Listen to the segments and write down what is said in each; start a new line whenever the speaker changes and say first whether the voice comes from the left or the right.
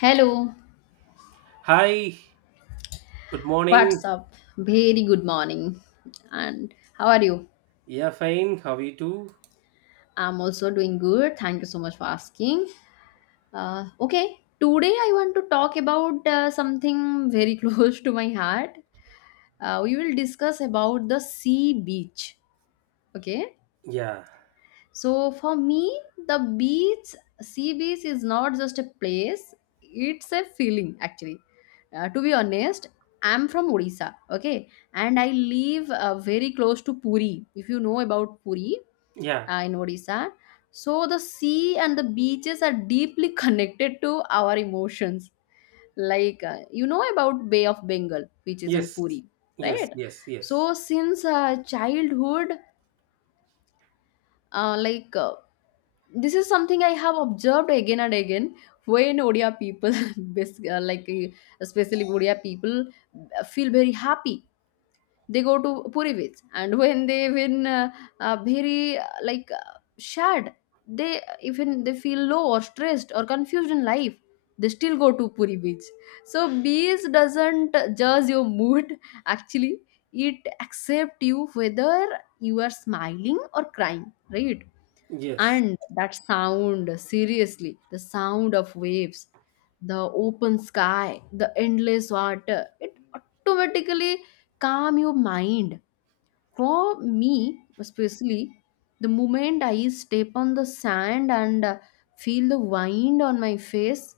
left: Hello,
right: Hi, good morning.
left: what's up? Very good morning. And how are you?
right: Yeah, fine. How are you too?
left: I'm also doing good. Thank you so much for asking. Okay, today I want to talk about something very close to my heart. We will discuss about the sea beach. Okay,
right: Yeah,
left: so for me, the beach, sea beach is not just a place, it's a feeling actually. To be honest, I'm from Odisha, okay, and I live very close to Puri. If you know about Puri
right: yeah,
left: in Odisha, so the sea and the beaches are deeply connected to our emotions. Like you know about Bay of Bengal, which is in
right: yes,
left: Puri,
right: yes,
left: right?
right: yes, yes,
left: So since childhood, uh, like uh, this is something I have observed again and again when Odia people, especially Odia people, feel very happy. They go to Purivits, and when they win, very like sad. They even they feel low or stressed or confused in life. They still go to Puri Beach. So beach doesn't judge your mood. Actually, it accepts you whether you are smiling or crying, right?
right: yes,
left: And that sound, seriously, the sound of waves, the open sky, the endless water, it automatically calm your mind. For me, especially, the moment I step on the sand and feel the wind on my face,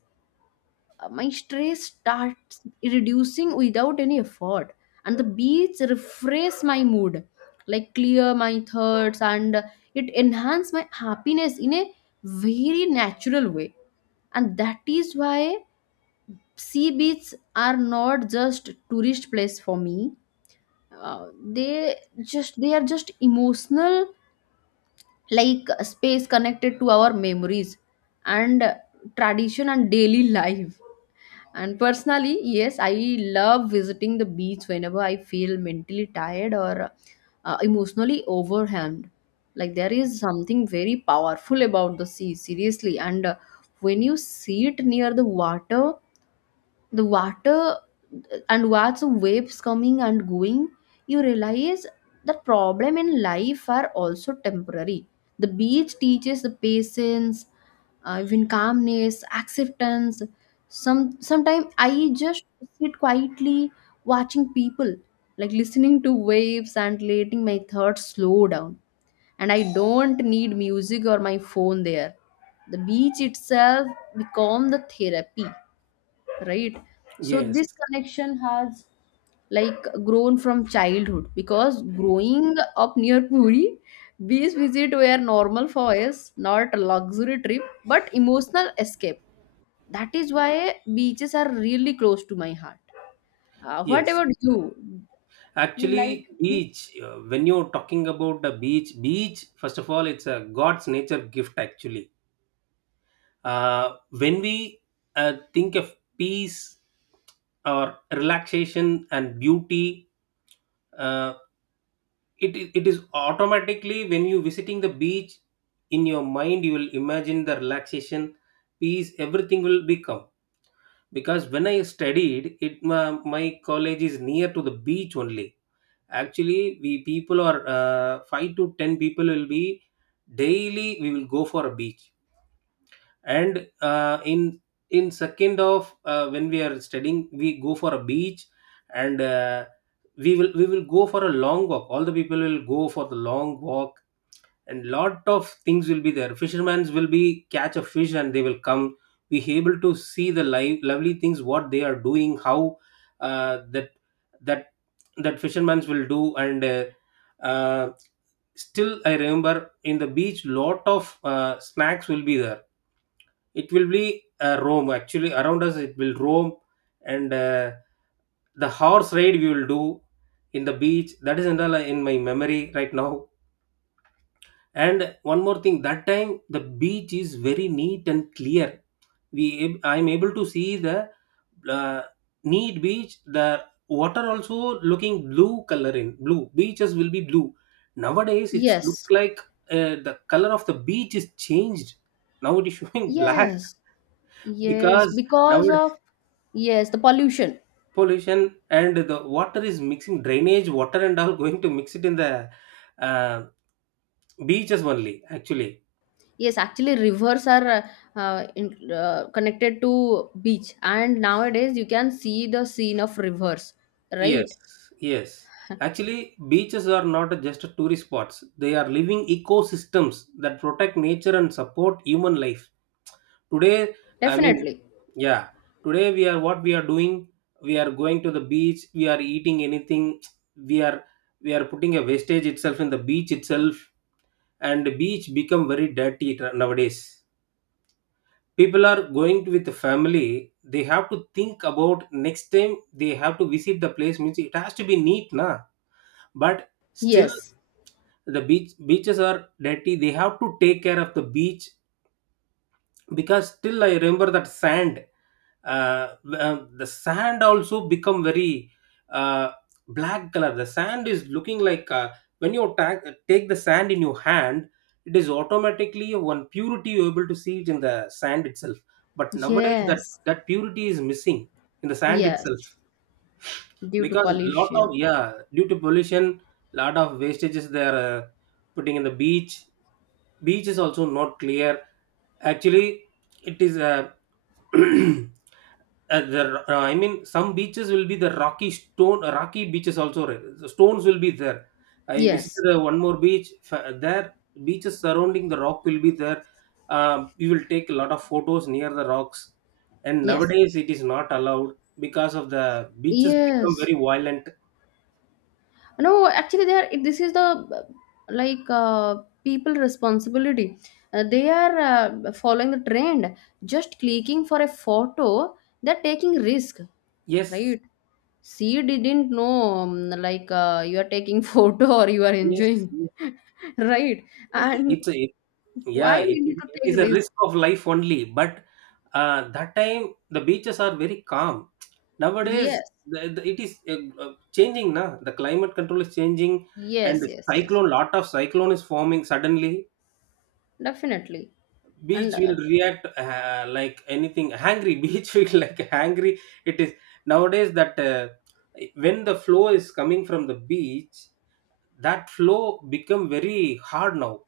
left: my stress starts reducing without any effort, and the beats refresh my mood, like clear my thoughts, and it enhance my happiness in a very natural way. And that is why sea beaches are not just tourist place for me. Uh, they just they are just emotional, like a space connected to our memories and tradition and daily life. And personally, yes, I love visiting the beach whenever I feel mentally tired or emotionally overwhelmed. Like there is something very powerful about the sea, seriously. And when you sit near the water, the water, and watch waves coming and going, you realize that problem in life are also temporary. The beach teaches the patience, even calmness, acceptance. Sometimes I just sit quietly, watching people, like listening to waves and letting my thoughts slow down. And I don't need music or my phone there. The beach itself become the therapy, right? So
right: yes,
left: this connection has like grown from childhood, because growing up near Puri, these visits were normal for us, not a luxury trip but emotional escape. That is why beaches are really close to my heart. What
right: yes.
left: about you? You like
right: Actually,
left: beach?
right: beach, when you're talking about the beach, first of all, it's a God's nature gift, actually. When we think of peace, or relaxation and beauty, uh, it is automatically when you visiting the beach in your mind you will imagine the relaxation, peace, everything will become because when I studied it my college is near to the beach only. Actually, we people are, 5 to 10 people will be daily, we will go for a beach. And, in second of, when we are studying we go for a beach. And, we will go for a long walk, all the people will go for the long walk, and lot of things will be there, fishermen will be catch a fish and they will come, be able to see the live lovely things what they are doing, how, that that that fishermen will do. And, uh, still I remember in the beach lot of, snacks will be there, it will be, roam actually around us, it will roam. And, the horse ride we will do in the beach, that is in, the, in my memory right now. And one more thing, that time the beach is very neat and clear, we, I'm able to see the, uh, neat beach, the water also looking blue color, in blue beaches will be blue. Nowadays it's look
left: Yes,
right: like, the color of the beach is changed, now it is showing black
left: yes, yes.
right: because
left: Because
right: nowadays
left: of, yes, the pollution.
right: pollution and the water is mixing, drainage water and all going to mix it in the, uh, beaches only, actually.
left: Yes, actually rivers are connected to beach, and nowadays you can see the scene of rivers, right?
right: Yes, yes. Actually, beaches are not just tourist spots. They are living ecosystems that protect nature and support human life. Today, I mean,
left: Definitely.
right: yeah, today we are what we are doing. We are going to the beach. We are eating anything. We are we are putting a wastage itself in the beach itself, and the beach become very dirty nowadays. People are going to with the family. They have to think about next time they have to visit the place. Means it has to be neat, na, but still
left: Yes.
right: the beaches are dirty, they have to take care of the beach because still I remember that sand, uh, the sand also become very, uh, black color, the sand is looking like, when you take the sand in your hand it is automatically one purity, you're able to see it in the sand itself, but nowadays that
left: Yes.
right: that purity is missing in the sand itself
left: Yes. Due to
right: because lot of,
left: pollution.
right: yeah, due to pollution, lot of wastages they are, putting in the beach, beach is also not clear actually. It is, the, I mean some beaches will be the rocky stone, rocky beaches also, right? The stones will be there. I
left: Yes.
right: visited, one more beach there beaches surrounding the rock will be there. Um, you will take a lot of photos near the rocks and
left: Yes.
right: nowadays it is not allowed because of the beaches become
left: Yes.
right: very violent.
left: No, actually they are, this is the like uh, people responsibility. They are following the trend, just clicking for a photo, they're taking risk,
right: Yes,
left: right? She didn't know, um, you are taking photo or you are
right: yes,
left: enjoying.
right: yes.
left: Right? And
right: It's a it, yeah,
left: why
right: it,
left: we need to
right: it
left: take
right: is a
left: risk?
right: risk of life only. But, that time the beaches are very calm. Nowadays,
left: Yes,
right: it is, changing. Na, the climate control is changing, and
left: yes,
right: the
left: yes. Yes,
right: cyclone, lot of cyclone is forming suddenly.
left: definitely. And
right: Beach will react, like anything. Hangry beach will like hangry. It is nowadays that, when the flow is coming from the beach that flow become very hard now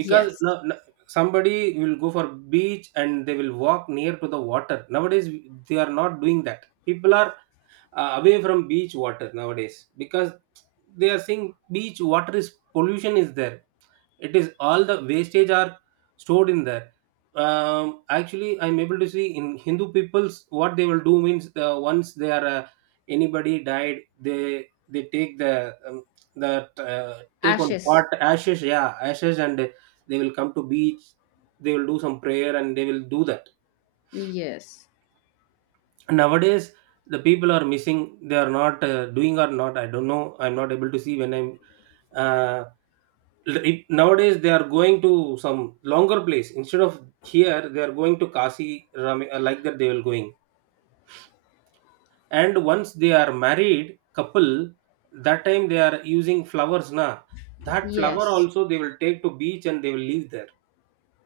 right: because
left: yes,
right: somebody will go for beach and they will walk near to the water. Nowadays they are not doing that, people are, away from beach water nowadays because they are saying beach water is pollution is there, it is all the wastage are stored in there. Um, actually I'm able to see in hindu peoples what they will do means, once they are, anybody died they take the, um, the, uh, take on pot,
left: ashes.
right: ashes, yeah, ashes, and they will come to beach, they will do some prayer and they will do that.
left: Yes.
right: Nowadays the people are missing, they are not, doing or not, I don't know, I'm not able to see when i'm, uh, it, nowadays they are going to some longer place instead of here, they are going to kasi like that they will going. And once they are married couple, that time they are using flowers, na, that flower
left: Yes.
right: also they will take to beach and they will leave there.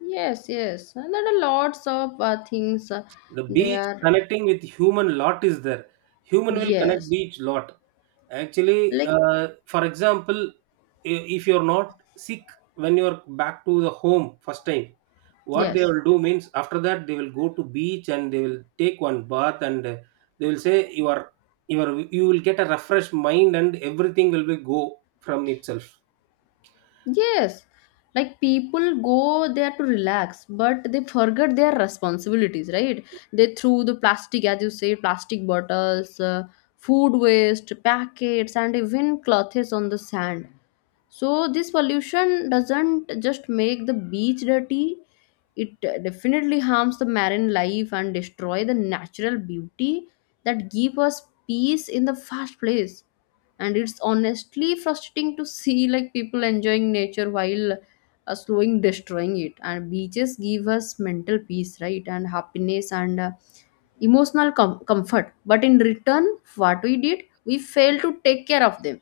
left: Yes, yes. And there are lots of things,
right: The
left: they
right: beach
left: are,
right: connecting with human lot is there, human will connect
left: yes,
right: beach lot. Actually,
left: like,
right: for example, if you're not sick, when you're back to the home first time, what they
left: yes,
right: will do means after that they will go to beach and they will take one bath. And, they will say you are, you are, you will get a refreshed mind and everything will be go from itself.
left: yes. Like people go there to relax, but they forget their responsibilities, right? They threw the plastic, as you say, plastic bottles, food waste, packets, and even clothes on the sand. So this pollution doesn't just make the beach dirty, it definitely harms the marine life and destroy the natural beauty that give us peace in the first place. And it's honestly frustrating to see like people enjoying nature while slowing destroying it. And beaches give us mental peace, right, and happiness and emotional comfort. But in return, what we did, we failed to take care of them,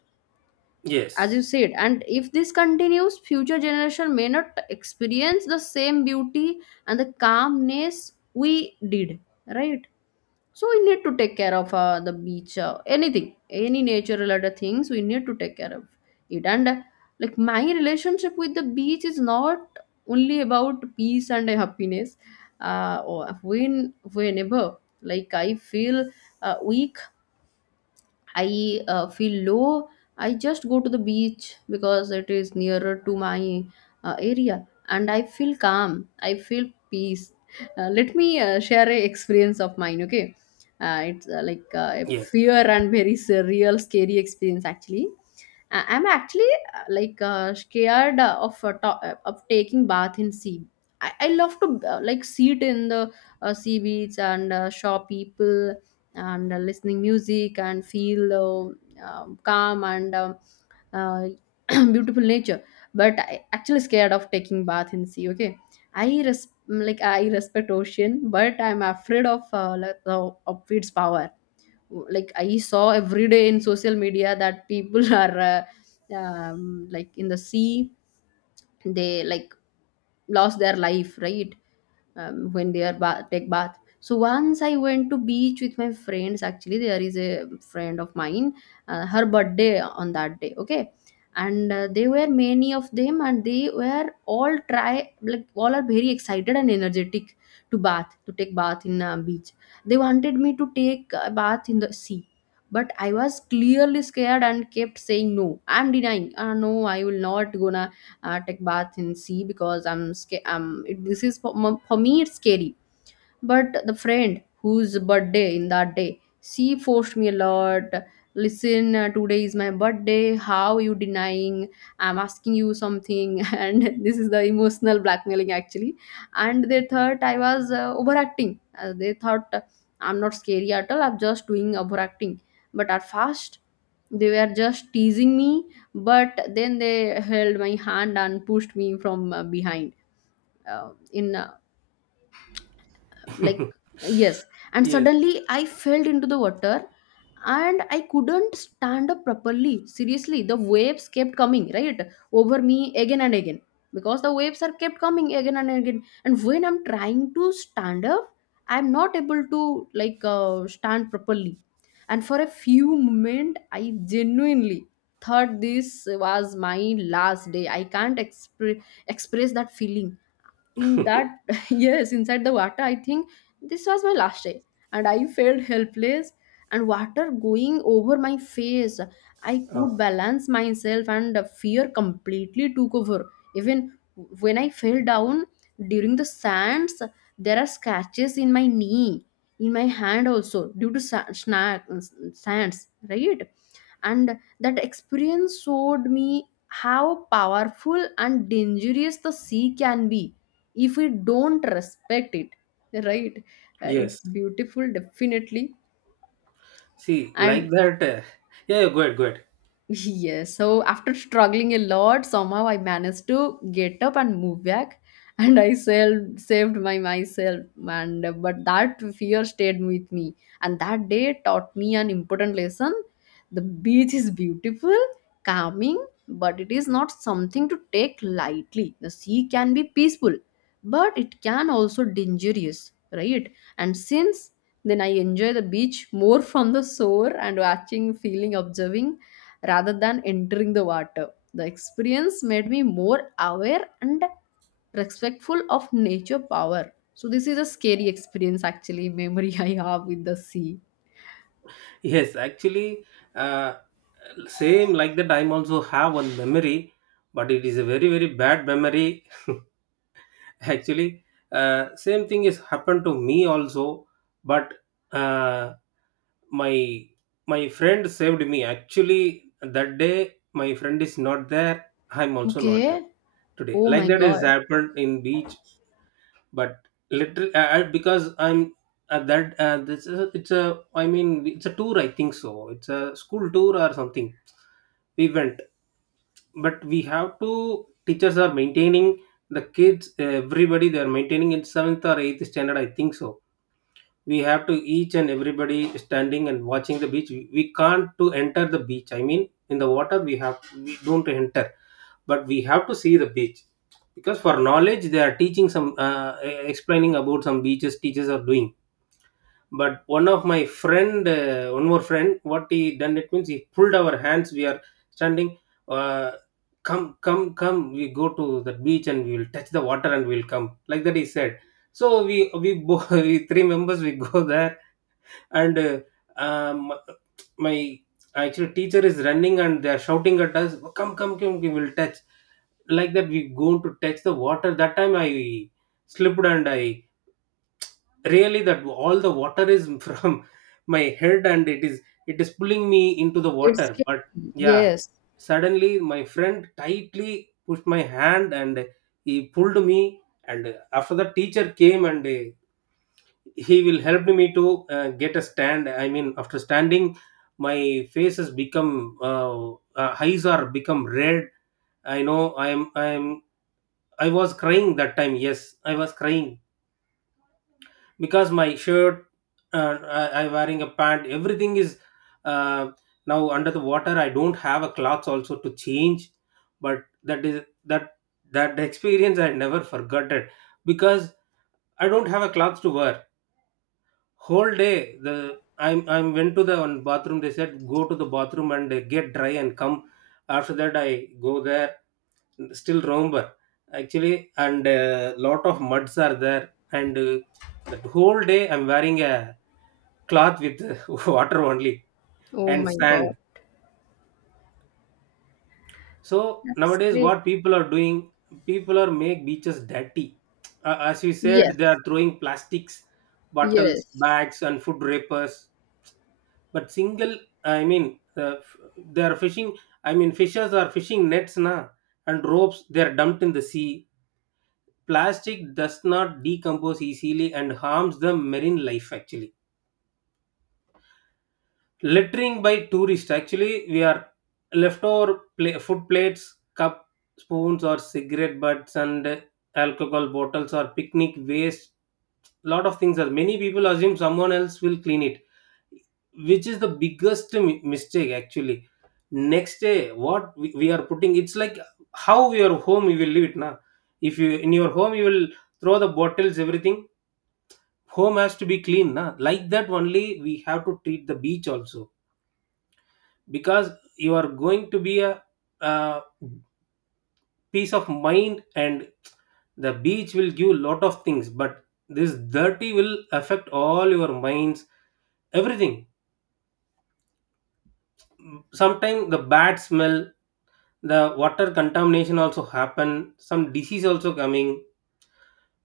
left: as you
right: Yes.
left: said. And if this continues, future generation may not experience the same beauty and the calmness we did, right? So we need to take care of the beach, anything, any nature related things we need to take care of it. And like my relationship with the beach is not only about peace and happiness. Uh, or when whenever like i feel, we I feel low, I just go to the beach because it is nearer to my area, and I feel calm. I feel peace. Let me share a experience of mine, okay? It's like a
right: Yes.
left: fear and very surreal, scary experience actually. I'm actually scared of taking bath in sea. I love to like sit in the sea beach and show people, and listening music and feel calm and uh, beautiful nature, but I actually scared of taking bath in sea, okay? I respect ocean, but I'm afraid of of its power. Like I saw every day in social media that people are, like in the sea, they like lost their life, right? When they take bath. So once I went to beach with my friends. Actually, there is a friend of mine. Her birthday on that day. Okay, and they were many of them, and they were all try, like all are very excited and energetic to bath, to take bath in beach. They wanted me to take a bath in the sea. But I was clearly scared and kept saying no. I'm denying. Ah, no, I will not gonna take bath in sea because I'm scared. This is for, for me, it's scary. But the friend whose birthday in that day, she forced me a lot. Listen, today is my birthday. How you denying? I'm asking you something, and this is the emotional blackmailing actually. And they thought I was overacting. They thought I'm not scary at all. I'm just doing overacting. But at first, they were just teasing me, but then they held my hand and pushed me from behind. In like, yes, and
right: Yes.
left: suddenly I fell into the water, and I couldn't stand up properly. Seriously, the waves kept coming right over me again and again, because the waves are kept coming again and again, and when I'm trying to stand up, I'm not able to like stand properly. And for a few moment I genuinely thought this was my last day. I can't express that feeling in that. Yes, inside the water I think this was my last day. And I felt helpless, and water going over my face, I
right: Uh,
left: could balance myself, and the fear completely took over. Even when I fell down during the sands, there are scratches in my knee, in my hand also, due to sands, right? And that experience showed me how powerful and dangerous the sea can be if we don't respect it, right? Uh,
right: yes.
left: it's beautiful, definitely.
right: See, like
left: And
right: that. Yeah, yeah, go ahead, go ahead.
left: yes, so after struggling a lot, somehow I managed to get up and move back, and I saved my myself. And but that fear stayed with me, and that day taught me an important lesson. The beach is beautiful, calming, but it is not something to take lightly. The sea can be peaceful, but it can also dangerous, right? And since then, I enjoy the beach more from the shore, and watching, feeling, observing rather than entering the water. The experience made me more aware and respectful of nature power. So this is a scary experience, actually memory I have with the sea.
right: Yes, actually, uh, same like that. I also have one memory, but it is a very very bad memory. Actually, same thing has happened to me also, but, uh, my my friend saved me. Actually, that day my friend is not there. I'm also not there
left: Okay.
right: today.
left: Oh
right: Like
left: my
right: that has
left: god.
right: happened in beach, but literally, because I'm at that, this is, it's a, I mean it's a tour. I think so. It's a school tour or something, we went. But we have to, teachers are maintaining the kids, everybody they are maintaining, in seventh or eighth standard I think so, we have to each and everybody standing and watching the beach, we can't to enter the beach, I mean in the water, we have, we don't enter, but we have to see the beach because for knowledge they are teaching some, explaining about some beaches, teachers are doing. But one of my friend, one more friend, what he done it means he pulled our hands, we are standing, uh, come come come, we go to the beach and we will touch the water and we'll come, like that he said. So we, we three members we go there. And, um, my, actually teacher is running and they are shouting at us, come come come, we will touch, like that we go to touch the water. That time I slipped and I really that all the water is from my head, and it is pulling me into the
left: It's
right: water.
left: scary.
right: But yeah,
left: Yes.
right: suddenly my friend tightly pushed my hand and he pulled me. And after that teacher came, and, he will help me to, get a stand, I mean after standing my face has become, eyes are become red. I know i am, I was crying that time, yes I was crying because my shirt, I wearing a pant, everything is, uh, now under the water, I don't have a cloth also to change. But that is that experience I never forgot it because I don't have a cloth to wear whole day. The I'm went to the one bathroom, they said go to the bathroom and, get dry and come. After that I go there, still remember actually, and a lot of muds are there. And, that whole day I'm wearing a cloth with water only
left: Oh
right: and
left: my
right: sand.
left: god.
right: So
left: That's
right: nowadays,
left: great.
right: what people are doing, people are make beaches dirty. As you said, they are
left: Yes.
right: throwing plastics, bottles,
left: Yes.
right: bags, and food wrappers. But single, I mean, they are fishing. I mean, fishers are fishing nets, na, and ropes. They are dumped in the sea. Plastic does not decompose easily and harms the marine life, actually. Littering by tourists. Actually, we are leftover food plates, cup, spoons, or cigarette butts, and alcohol bottles or picnic waste. Lot of things are. Many people assume someone else will clean it, which is the biggest mistake, actually. Next day, what we are putting, it's like how your home you will leave it now. If you in your home you will throw the bottles everything. Home has to be clean, na. Like that only we have to treat the beach also because you are going to be a, uh peace of mind. And the beach will give lot of things, but this dirty will affect all your minds, everything. Sometimes the bad smell, the water contamination also happen, some disease also coming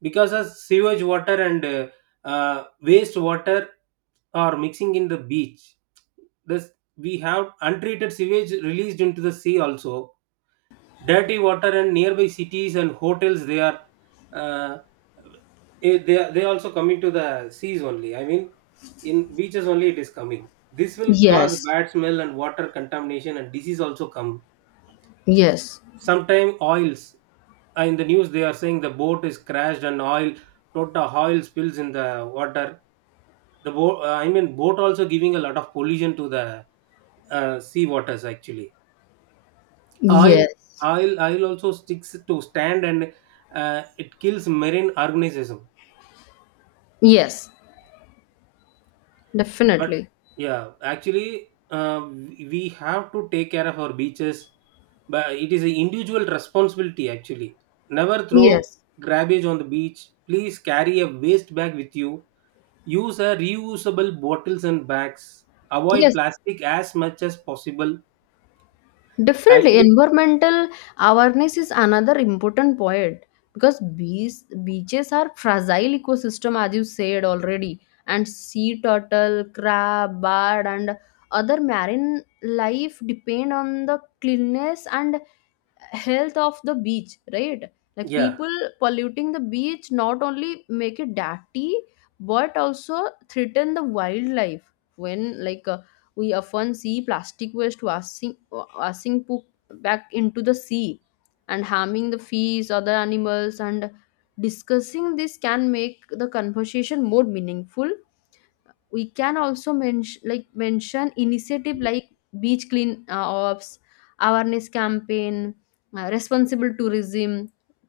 right: because of sewage water and waste water are mixing in the beach. This we have untreated sewage released into the sea also, dirty water, and nearby cities and hotels, they are uh, they are also coming to the seas only. I mean, in beaches only it is coming. This will cause
left: Yes.
right: bad smell and water contamination and disease also come.
left: Yes.
right: Sometimes oils, in the news they are saying the boat is crashed and oil, total oil spills in the water. The boat, I mean, boat also giving a lot of pollution to the sea waters actually. Oil,
left: Yes.
right: oil, oil also sticks to stand and it kills marine organism.
left: Yes.
right: But
left: Definitely.
right: yeah, actually, we have to take care of our beaches. But it is an individual responsibility. Actually, never throw
left: Yes.
right: garbage on the beach. Please carry a waste bag with you. Use a reusable bottles and bags. Avoid
left: Yes.
right: plastic as much as possible.
left: Definitely,
right: Actually,
left: environmental awareness is another important point because bees, beaches are fragile ecosystem, as you said already, and sea turtle, crab, bird, and other marine life depend on the cleanness and health of the beach, right? Like
right: yeah.
left: people polluting the beach not only make it dirty but also threaten the wildlife when like we often see plastic waste washing poop back into the sea and harming the fish, other animals. And discussing this can make the conversation more meaningful. We can also mention initiative like beach clean ops, awareness campaign, responsible tourism.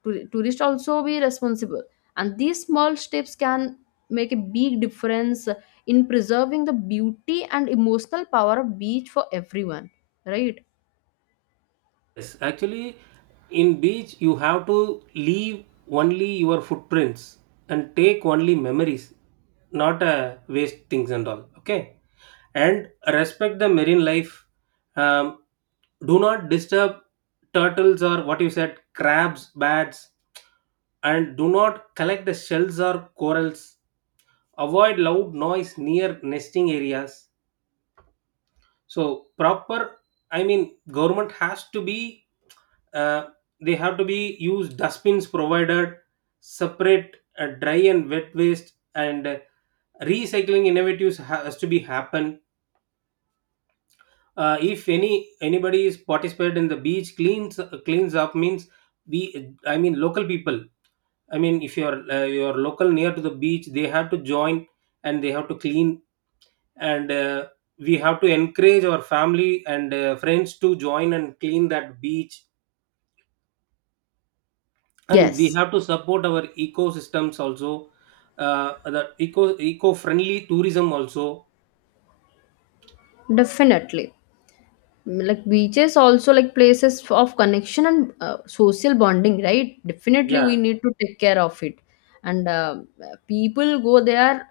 left: Tourist also be responsible, and these small steps can make a big difference in preserving the beauty and emotional power of beach for everyone, right?
right: Yes, actually, in beach you have to leave only your footprints and take only memories, not waste things and all. Okay, and respect the marine life. Um, do not disturb turtles or what you said, crabs, bats, and do not collect the shells or corals. Avoid loud noise near nesting areas. So proper, I mean, government has to be uh, they have to be used dustbins provided, separate dry and wet waste, and recycling innovatives has to be happen. Uh, if any anybody is participated in the beach cleans cleans up means, we I mean local people, I mean, if you're you're local near to the beach, they have to join and they have to clean. And we have to encourage our family and friends to join and clean that beach, and we
left: Yes,
right: have to support our ecosystems also. uh, the eco-friendly tourism also.
left: definitely, like beaches also like places of connection and social bonding, right? Definitely
right: Yeah.
left: we need to take care of it. And people go there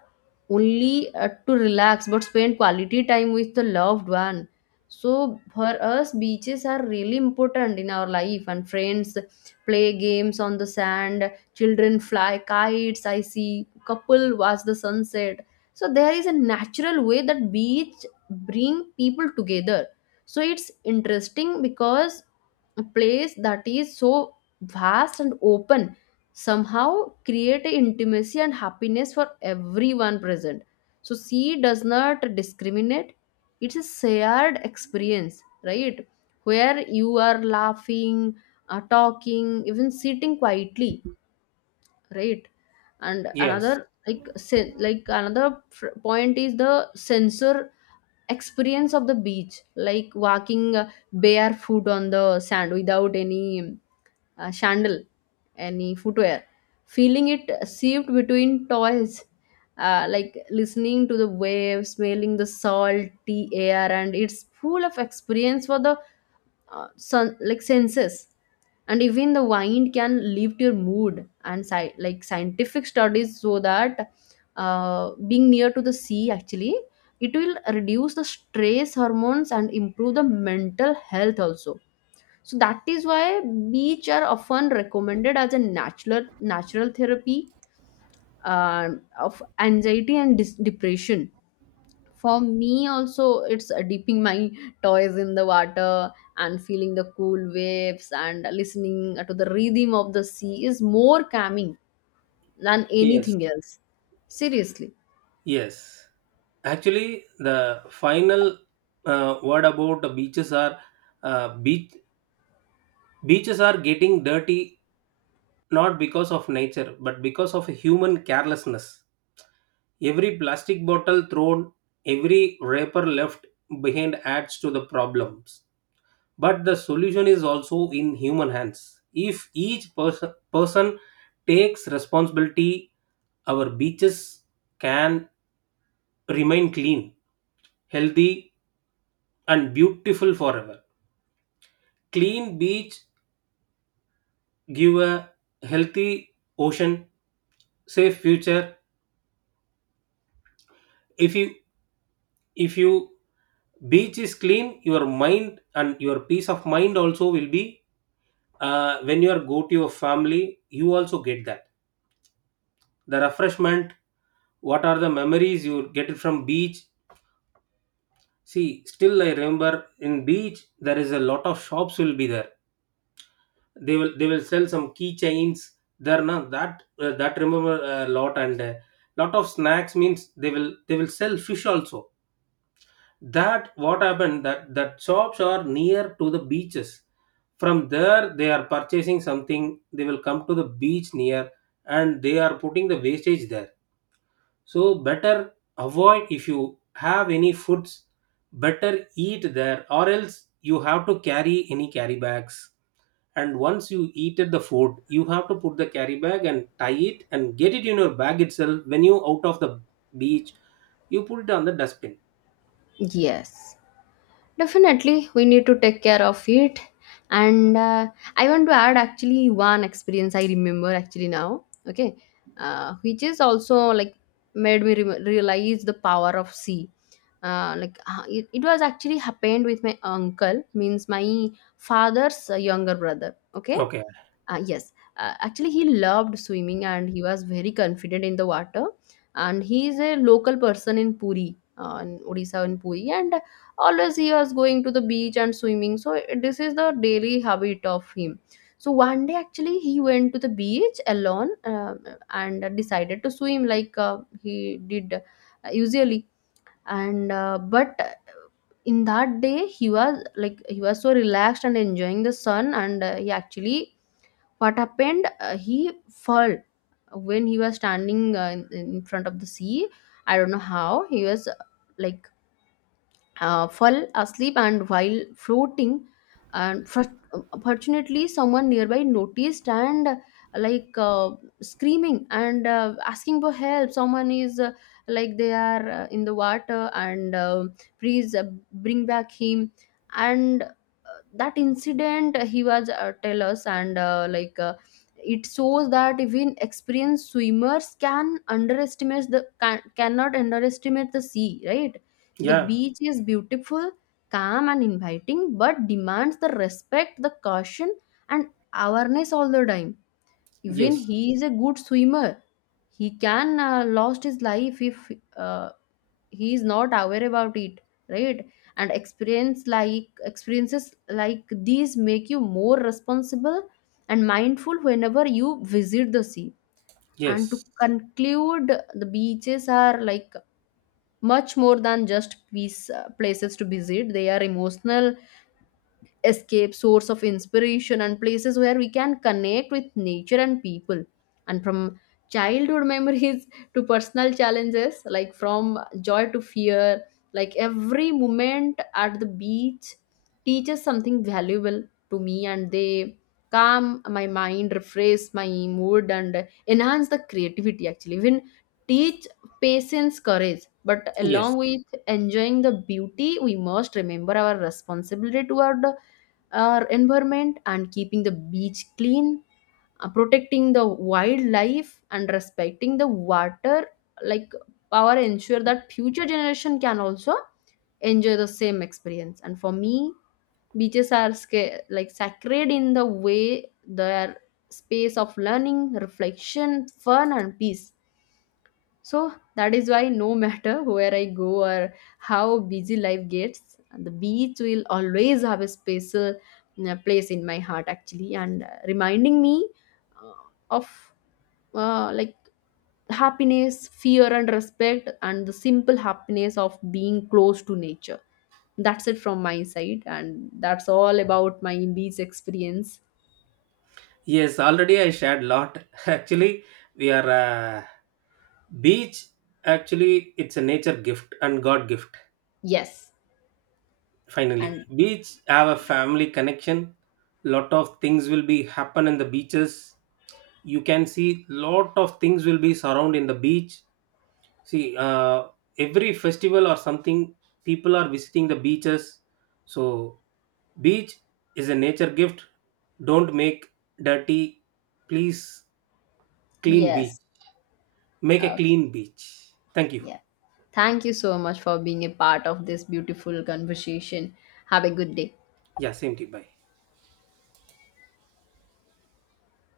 left: only to relax but spend quality time with the loved one. So for us beaches are really important in our life, and friends play games on the sand, children fly kites, I see couple watch the sunset. So there is a natural way that beach bring people together. So it's interesting because a place that is so vast and open somehow create a intimacy and happiness for everyone present. So sea does not discriminate. It's a shared experience, right? Where you are laughing, talking, even sitting quietly, right? And
right: Yes,
left: another like point is the sensor experience of the beach, like walking barefoot on the sand without any sandal, any footwear, feeling it sift between toys, like listening to the waves, smelling the salty air, and it's full of experience for the sun, like senses. And even the wind can lift your mood. And like scientific studies show that being near to the sea actually it will reduce the stress hormones and improve the mental health also. So that is why beach are often recommended as a natural therapy, uh, of anxiety and depression. For me, also, it's dipping my toys in the water and feeling the cool waves and listening to the rhythm of the sea is more calming than
right: yes,
left: anything else. Seriously.
right: yes, actually, the final word about the beaches are, uh, beach beaches are getting dirty not because of nature but because of human carelessness. Every plastic bottle thrown, every wrapper left behind adds to the problems. But the solution is also in human hands. If each person takes responsibility, our beaches can remain clean, healthy, and beautiful forever. Clean beach give a healthy ocean, safe future. if you if you beach is clean, your mind and your peace of mind also will be, when you are go to your family, you also get that, the refreshment. What are the memories you get it from beach? See, still I remember in beach there is a lot of shops will be there. They will sell some keychains there. Now that, that remember a lot. And lot of snacks means, they will sell fish also. That what happened, that shops are near to the beaches. From there they are purchasing something, they will come to the beach near, and they are putting the wastage there. So better avoid, if you have any foods, better eat there, or else you have to carry any carry bags. And once you eat at the food, you have to put the carry bag and tie it and get it in your bag itself. When you out of the beach, you put it on the dustbin.
left: Yes. Definitely, we need to take care of it. And I want to add actually one experience I remember actually now, okay, which is also like made me realize the power of sea. It was actually happened with my uncle, means my father's younger brother, okay.
right: Okay.
left: Yes, Actually, he loved swimming and he was very confident in the water. And he is a local person in Puri, in Odisha, in Puri, and always he was going to the beach and swimming. So this is the daily habit of him. So one day, actually, he went to the beach alone and decided to swim like he did usually. And but in that day, he was so relaxed and enjoying the sun, and he actually, what happened, he fell when he was standing in front of the sea. I don't know how he was like fell asleep and while floating. And fortunately someone nearby noticed and, like uh, screaming and asking for help, someone is, they are, in the water, and please bring back him. And That incident he was tell us, and it shows that even experienced swimmers can underestimate the can, cannot underestimate the sea, right? The
right: Yeah.
left: beach is beautiful, calm, and inviting, but demands the respect, the caution, and awareness all the time. Even
right: Yes,
left: he is a good swimmer, he can lost his life if uh, he is not aware about it, right? And experiences like these make you more responsible and mindful whenever you visit the sea. And to
right: yes,
left: conclude, the beaches are like much more than just piece, places to visit. They are emotional escape, source of inspiration, and places where we can connect with nature and people. And from childhood memories to personal challenges, like from joy to fear, like every moment at the beach teaches something valuable to me, and they calm my mind, refresh my mood, and enhance the creativity actually. Even teach patience, courage. But
right: yes.
left: along with enjoying the beauty, we must remember our responsibility toward our environment, and keeping the beach clean, protecting the wildlife, and respecting the water, like power, ensure that future generation can also enjoy the same experience. And for me, beaches are like sacred in the way they are space of learning, reflection, fun, and peace. So that is why no matter where I go or how busy life gets, the beach will always have a special place in my heart actually, and reminding me uh, of uh, like happiness, fear and respect, and the simple happiness of being close to nature. That's it from my side, and that's all about my beach experience.
right: Yes, already I shared lot actually. We are beach, actually it's a nature gift and god gift.
left: Yes.
right: Finally
left: And
right: beach have a family connection. Lot of things will be happen in the beaches. You can see lot of things will be surround in the beach. See, every festival or something, people are visiting the beaches. So beach is a nature gift. Don't make dirty, please. Clean beach.
left: yes.
right: Make a
left: Okay.
right: clean beach. Thank you.
left: Yeah. Thank you so much for being a part of this beautiful conversation. Have a good day.
right: Yeah, same to you, bye.